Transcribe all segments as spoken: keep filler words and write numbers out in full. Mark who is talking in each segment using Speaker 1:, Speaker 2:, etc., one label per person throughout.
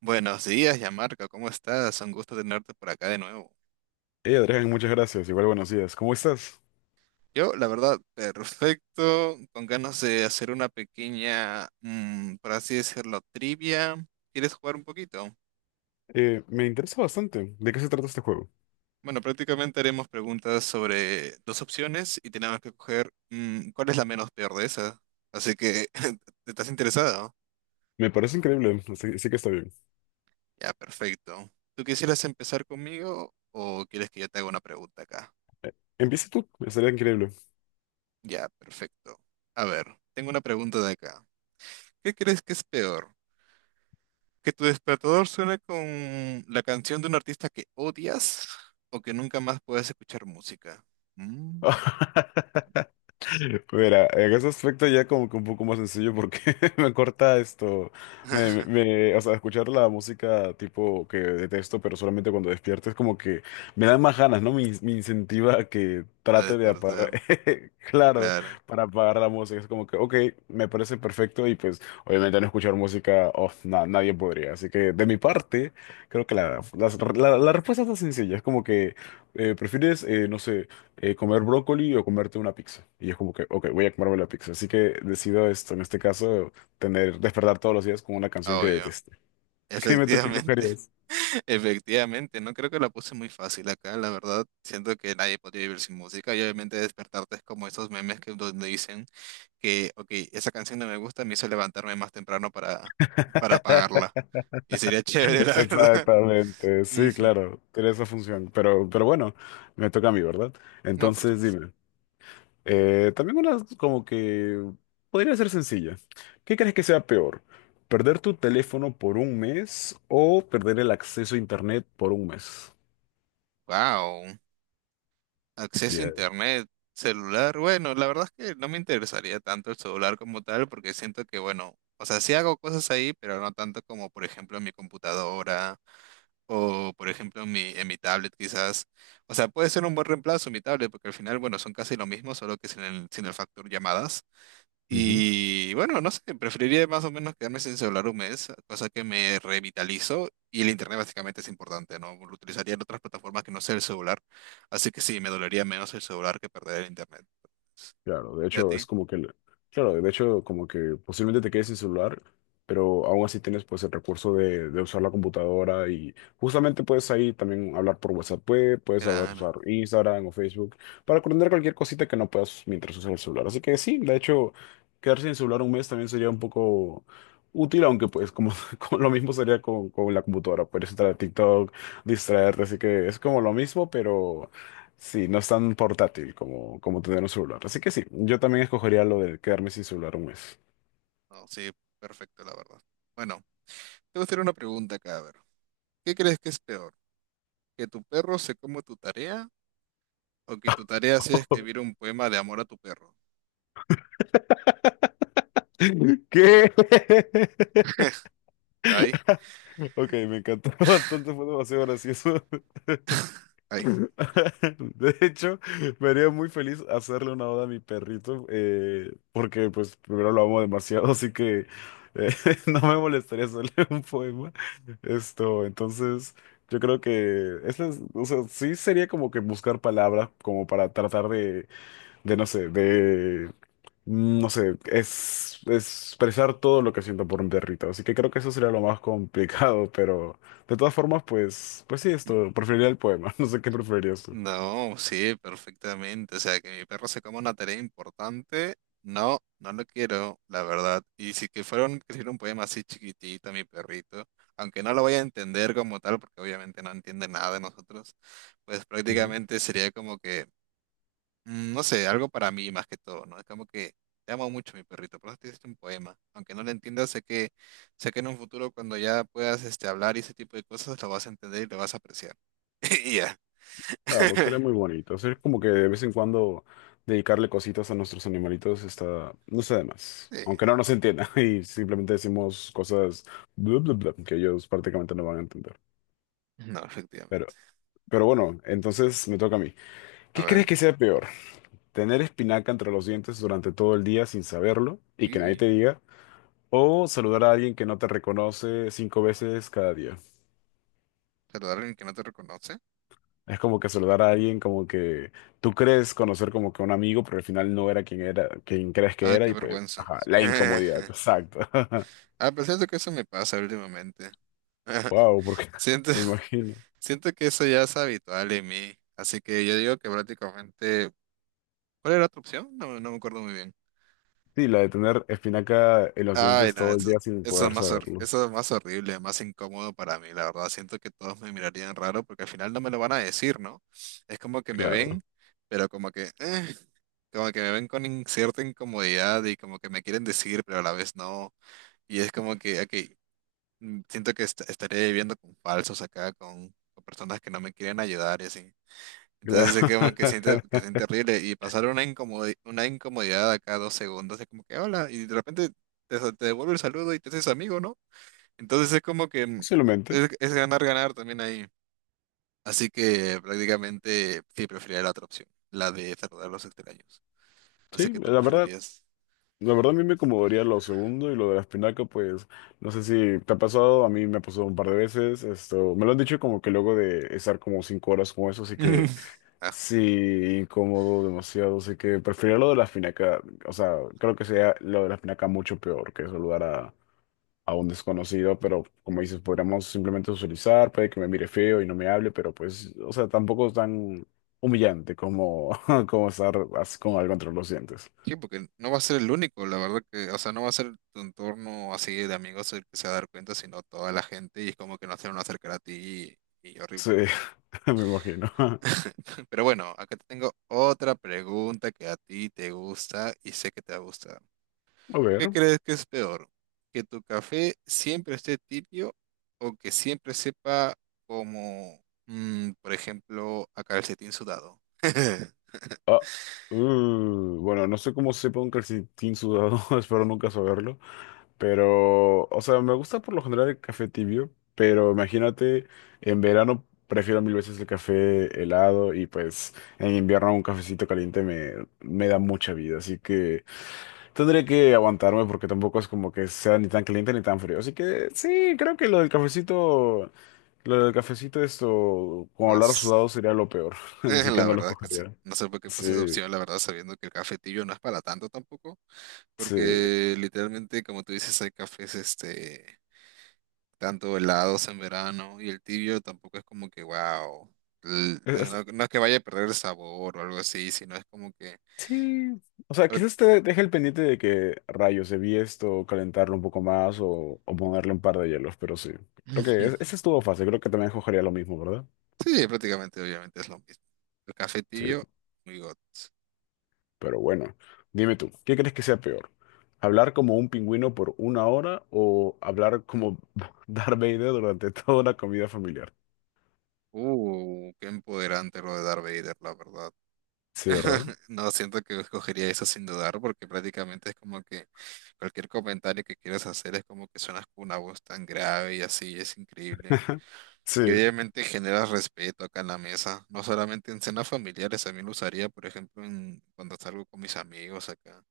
Speaker 1: Buenos días, Yamarca, ¿cómo estás? Un gusto tenerte por acá de nuevo.
Speaker 2: Eh, Adrián, muchas gracias. Igual buenos días. ¿Cómo estás?
Speaker 1: Yo, la verdad, perfecto, con ganas de hacer una pequeña, mm, por así decirlo, trivia. ¿Quieres jugar un poquito?
Speaker 2: Eh, me interesa bastante. ¿De qué se trata este juego?
Speaker 1: Bueno, prácticamente haremos preguntas sobre dos opciones y tenemos que coger mm, cuál es la menos peor de esas. Así que, ¿estás interesado?
Speaker 2: Me parece increíble. Así, así que está bien.
Speaker 1: Ya, perfecto. ¿Tú quisieras empezar conmigo o quieres que yo te haga una pregunta acá?
Speaker 2: Empieza tú. Estaría increíble.
Speaker 1: Ya, perfecto. A ver, tengo una pregunta de acá. ¿Qué crees que es peor? ¿Que tu despertador suene con la canción de un artista que odias o que nunca más puedas escuchar música? Mm.
Speaker 2: Mira, en ese aspecto ya como que un poco más sencillo porque me corta esto, me, me- me- o sea, escuchar la música tipo que detesto, pero solamente cuando despierto es como que me da más ganas, ¿no? Me, in- me incentiva a que
Speaker 1: A
Speaker 2: trate de
Speaker 1: despertar,
Speaker 2: apagar, claro,
Speaker 1: claro,
Speaker 2: para apagar la música. Es como que, ok, me parece perfecto y pues obviamente no escuchar música, oh, na- nadie podría. Así que de mi parte, creo que la, las- la, la respuesta está sencilla, es como que eh, prefieres, eh, no sé, eh, comer brócoli o comerte una pizza. Y es como que, ok, voy a comerme la pizza. Así que decido esto, en este caso, tener, despertar todos los días con una canción
Speaker 1: ah,
Speaker 2: que
Speaker 1: obvio.
Speaker 2: deteste. ¿Qué me toque
Speaker 1: Efectivamente,
Speaker 2: brujerías?
Speaker 1: efectivamente, no creo que la puse muy fácil acá, la verdad. Siento que nadie podría vivir sin música y obviamente despertarte es como esos memes que donde dicen que, ok, esa canción no me gusta, me hizo levantarme más temprano para, para apagarla. Y sería chévere, la verdad.
Speaker 2: Exactamente, sí,
Speaker 1: Ujú.
Speaker 2: claro, tiene esa función. Pero, pero bueno, me toca a mí, ¿verdad?
Speaker 1: No, por
Speaker 2: Entonces,
Speaker 1: supuesto.
Speaker 2: dime, eh, también una como que podría ser sencilla. ¿Qué crees que sea peor? ¿Perder tu teléfono por un mes o perder el acceso a internet por un mes?
Speaker 1: Wow, acceso a
Speaker 2: Ya.
Speaker 1: internet, celular. Bueno, la verdad es que no me interesaría tanto el celular como tal, porque siento que, bueno, o sea, sí hago cosas ahí, pero no tanto como, por ejemplo, en mi computadora o, por ejemplo, en mi, en mi tablet, quizás. O sea, puede ser un buen reemplazo mi tablet, porque al final, bueno, son casi lo mismo, solo que sin el, sin el factor llamadas. Y bueno, no sé, preferiría más o menos quedarme sin celular un mes, cosa que me revitalizo y el internet básicamente es importante, ¿no? Lo utilizaría en otras plataformas que no sea el celular, así que sí, me dolería menos el celular que perder el internet.
Speaker 2: Claro, de
Speaker 1: ¿Y a
Speaker 2: hecho
Speaker 1: ti?
Speaker 2: es como que, el- claro, de hecho como que posiblemente te quedes sin celular, pero aún así tienes pues el recurso de, de usar la computadora y justamente puedes ahí también hablar por WhatsApp, puede- puedes saber
Speaker 1: Claro,
Speaker 2: usar Instagram o Facebook para aprender cualquier cosita que no puedas mientras usas el celular. Así que sí, de hecho quedarse sin celular un mes también sería un poco útil, aunque pues como, como lo mismo sería con, con la computadora, puedes entrar a TikTok, distraerte, así que es como lo mismo, pero... Sí, no es tan portátil como, como tener un celular. Así que sí, yo también escogería lo de quedarme sin celular un mes.
Speaker 1: no, no, sí, perfecto, la verdad. Bueno, te voy a hacer una pregunta acá, a ver. ¿Qué crees que es peor? ¿Que tu perro se coma tu tarea o que tu tarea sea escribir un poema de amor a tu perro?
Speaker 2: ¿Qué?
Speaker 1: Ahí,
Speaker 2: Ok, me encantó bastante, fue demasiado gracioso.
Speaker 1: ahí.
Speaker 2: De hecho, me haría muy feliz hacerle una oda a mi perrito, eh, porque pues primero lo amo demasiado, así que eh, no me molestaría hacerle un poema. Esto, entonces, yo creo que esa es- o sea, sí sería como que buscar palabras como para tratar de, de no sé, de mm, No sé, es, es expresar todo lo que siento por un perrito, así que creo que eso sería lo más complicado, pero de todas formas, pues, pues, sí, esto, preferiría el poema, no sé qué preferirías tú.
Speaker 1: No, sí, perfectamente. O sea, que mi perro se coma una tarea importante, no, no lo quiero, la verdad. Y si que fuera un, que hiciera un poema así chiquitito, mi perrito, aunque no lo vaya a entender como tal, porque obviamente no entiende nada de nosotros, pues
Speaker 2: Ujú.
Speaker 1: prácticamente sería como que, mm, no sé, algo para mí más que todo, ¿no? Es como que te amo mucho, mi perrito, por eso te hiciste un poema. Aunque no lo entiendas, sé que, sé que en un futuro cuando ya puedas este, hablar y ese tipo de cosas, lo vas a entender y lo vas a apreciar. Y ya.
Speaker 2: Claro, sería muy bonito, es como que de vez en cuando dedicarle cositas a nuestros animalitos está, no sé de más,
Speaker 1: Sí.
Speaker 2: aunque no nos entienda y simplemente decimos cosas bla, bla, bla, que ellos prácticamente no van a entender,
Speaker 1: No,
Speaker 2: pero,
Speaker 1: efectivamente.
Speaker 2: pero bueno, entonces me toca a mí.
Speaker 1: A
Speaker 2: ¿Qué crees
Speaker 1: ver.
Speaker 2: que sea peor? ¿Tener espinaca entre los dientes durante todo el día sin saberlo y que nadie
Speaker 1: Y
Speaker 2: te diga, o saludar a alguien que no te reconoce cinco veces cada día?
Speaker 1: saludar a alguien que no te reconoce.
Speaker 2: Es como que saludar a alguien como que tú crees conocer como que un amigo, pero al final no era quien era, quien crees que
Speaker 1: Ah,
Speaker 2: era
Speaker 1: qué
Speaker 2: y pues,
Speaker 1: vergüenza.
Speaker 2: ajá, la incomodidad. Exacto.
Speaker 1: A pesar de que eso me pasa últimamente.
Speaker 2: Wow, porque
Speaker 1: Siento,
Speaker 2: me imagino.
Speaker 1: siento que eso ya es habitual en mí. Así que yo digo que prácticamente. ¿Cuál era tu opción? No, no me acuerdo muy bien.
Speaker 2: Sí, la de tener espinaca en los
Speaker 1: Ay,
Speaker 2: dientes
Speaker 1: no,
Speaker 2: todo el
Speaker 1: eso,
Speaker 2: día sin
Speaker 1: eso es
Speaker 2: poder
Speaker 1: más, hor-
Speaker 2: saberlo.
Speaker 1: eso es más horrible, más incómodo para mí, la verdad. Siento que todos me mirarían raro porque al final no me lo van a decir, ¿no? Es como que me ven,
Speaker 2: Claro,
Speaker 1: pero como que, eh, como que me ven con in- cierta incomodidad y como que me quieren decir, pero a la vez no. Y es como que, ok, mm, siento que est- estaré viviendo con falsos acá, con, con personas que no me quieren ayudar y así.
Speaker 2: claro.
Speaker 1: Entonces es como que siente, que siente horrible y pasar una incomodi- una incomodidad acá dos segundos es como que hola y de repente te, sa- te devuelve el saludo y te haces amigo, ¿no? Entonces es como que mm,
Speaker 2: Posiblemente.
Speaker 1: es, es ganar, ganar también ahí. Así que prácticamente sí preferiría la otra opción, la de saludar a los extraños. No sé
Speaker 2: Sí,
Speaker 1: qué tú
Speaker 2: la verdad.
Speaker 1: preferirías.
Speaker 2: La verdad a mí me acomodaría lo segundo y lo de la espinaca, pues no sé si te ha pasado, a mí me ha pasado un par de veces, esto, me lo han dicho como que luego de estar como cinco horas con eso, así que
Speaker 1: Ah,
Speaker 2: sí, incómodo demasiado, así que preferiría lo de la espinaca, o sea, creo que sería lo de la espinaca mucho peor que saludar a, a un desconocido, pero como dices, podríamos simplemente socializar, puede que me mire feo y no me hable, pero pues, o sea, tampoco es tan humillante como, como estar así con algo entre los dientes.
Speaker 1: sí, porque no va a ser el único, la verdad que, o sea, no va a ser tu entorno así de amigos el que se va a dar cuenta, sino toda la gente y es como que no se van a acercar a ti y, y
Speaker 2: Sí,
Speaker 1: horrible.
Speaker 2: me imagino.
Speaker 1: Pero bueno, acá te tengo otra pregunta que a ti te gusta y sé que te gusta.
Speaker 2: A
Speaker 1: ¿Qué
Speaker 2: ver.
Speaker 1: crees que es peor? ¿Que tu café siempre esté tibio o que siempre sepa como, mm, por ejemplo, a calcetín sudado?
Speaker 2: Ah, uh, bueno, no sé cómo sepa un calcetín sudado, espero nunca saberlo. Pero, o sea, me gusta por lo general el café tibio, pero imagínate, en verano prefiero mil veces el café helado y pues en invierno un cafecito caliente me, me da mucha vida. Así que tendré que aguantarme porque tampoco es como que sea ni tan caliente ni tan frío. Así que sí, creo que lo del cafecito lo del cafecito, esto, como
Speaker 1: No.
Speaker 2: hablar
Speaker 1: sé.
Speaker 2: sudado sería lo peor,
Speaker 1: Eh,
Speaker 2: así que
Speaker 1: la
Speaker 2: no lo
Speaker 1: verdad que sí.
Speaker 2: cogería.
Speaker 1: No sé por qué
Speaker 2: Sí,
Speaker 1: puse esa opción, la verdad, sabiendo que el cafetillo no es para tanto tampoco,
Speaker 2: sí.
Speaker 1: porque literalmente, como tú dices, hay cafés, este, tanto helados en verano y el tibio tampoco es como que, wow,
Speaker 2: Es- es-
Speaker 1: no, no es que vaya a perder el sabor o algo así, sino es como que...
Speaker 2: sí. O sea,
Speaker 1: prá-
Speaker 2: quizás te deje el pendiente de que rayos debí esto, calentarlo un poco más o, o ponerle un par de hielos, pero sí. Creo que es- ese estuvo fácil, creo que también cogería lo mismo, ¿verdad?
Speaker 1: Sí, prácticamente, obviamente es lo mismo. El café
Speaker 2: Sí,
Speaker 1: tibio, muy got.
Speaker 2: pero bueno, dime tú, ¿qué crees que sea peor? ¿Hablar como un pingüino por una hora o hablar como Darth Vader durante toda una comida familiar?
Speaker 1: Uh, qué empoderante lo de Darth Vader, la verdad.
Speaker 2: Sí, ¿verdad?
Speaker 1: No, siento que escogería eso sin dudar, porque prácticamente es como que cualquier comentario que quieras hacer es como que suenas con una voz tan grave y así, es increíble. Y
Speaker 2: Sí,
Speaker 1: obviamente generas respeto acá en la mesa, no solamente en cenas familiares, también lo usaría, por ejemplo, en, cuando salgo con mis amigos acá.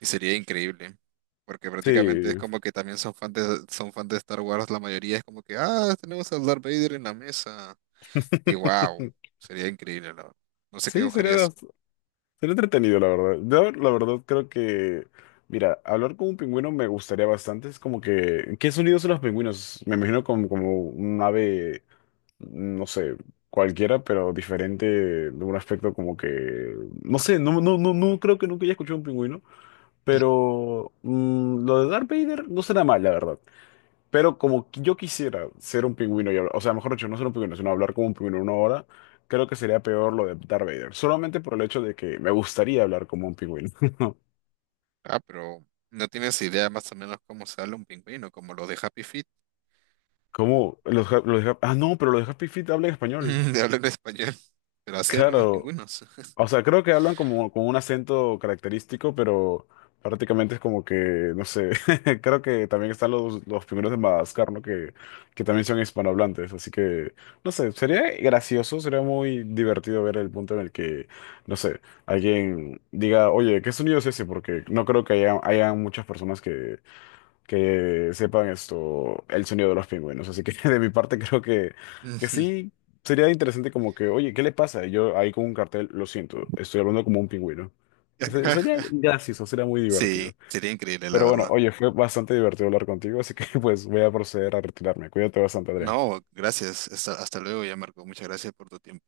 Speaker 1: Y sería increíble, porque prácticamente es
Speaker 2: sí,
Speaker 1: como que también son fans de, son fans de Star Wars, la mayoría es como que, ah, tenemos a Darth Vader en la mesa. Y wow, sería increíble, la verdad. No sé qué
Speaker 2: sí, sería,
Speaker 1: escogerías.
Speaker 2: bast- sería entretenido, la verdad. Yo, la verdad, creo que, mira, hablar con un pingüino me gustaría bastante. Es como que, ¿qué sonidos son los pingüinos? Me imagino como, como un ave, no sé, cualquiera, pero diferente de un aspecto como que, no sé, no, no, no, no creo que nunca haya escuchado un pingüino, pero mm, lo de Darth Vader no será mal, la verdad. Pero como que yo quisiera ser un pingüino y hablar, o sea, mejor dicho, no ser un pingüino, sino hablar como un pingüino una hora, creo que sería peor lo de Darth Vader. Solamente por el hecho de que me gustaría hablar como un pingüino.
Speaker 1: Ah, pero no tienes idea más o menos cómo sale un pingüino, como los de Happy Feet,
Speaker 2: ¿Cómo? Los, ja- los ja- ah, no, pero los de Happy Feet hablan español.
Speaker 1: de hablar en español. Pero así eran los
Speaker 2: Claro,
Speaker 1: pingüinos.
Speaker 2: o sea, creo que hablan como con un acento característico, pero prácticamente es como que, no sé, creo que también están los, los primeros de Madagascar, ¿no? Que, que también son hispanohablantes, así que, no sé, sería gracioso, sería muy divertido ver el punto en el que, no sé, alguien diga, oye, ¿qué sonido es ese? Porque no creo que haya, haya muchas personas que, que sepan esto, el sonido de los pingüinos. Así que de mi parte creo que, que
Speaker 1: Ujú.
Speaker 2: sí sería interesante como que, oye, ¿qué le pasa? Y yo ahí con un cartel, lo siento, estoy hablando como un pingüino. Se- Sería gracioso, sería muy divertido.
Speaker 1: Sí, sería increíble, la
Speaker 2: Pero bueno,
Speaker 1: verdad.
Speaker 2: oye, fue bastante divertido hablar contigo, así que pues voy a proceder a retirarme. Cuídate bastante, Adrián.
Speaker 1: No, gracias. Hasta, hasta luego ya, Marco. Muchas gracias por tu tiempo.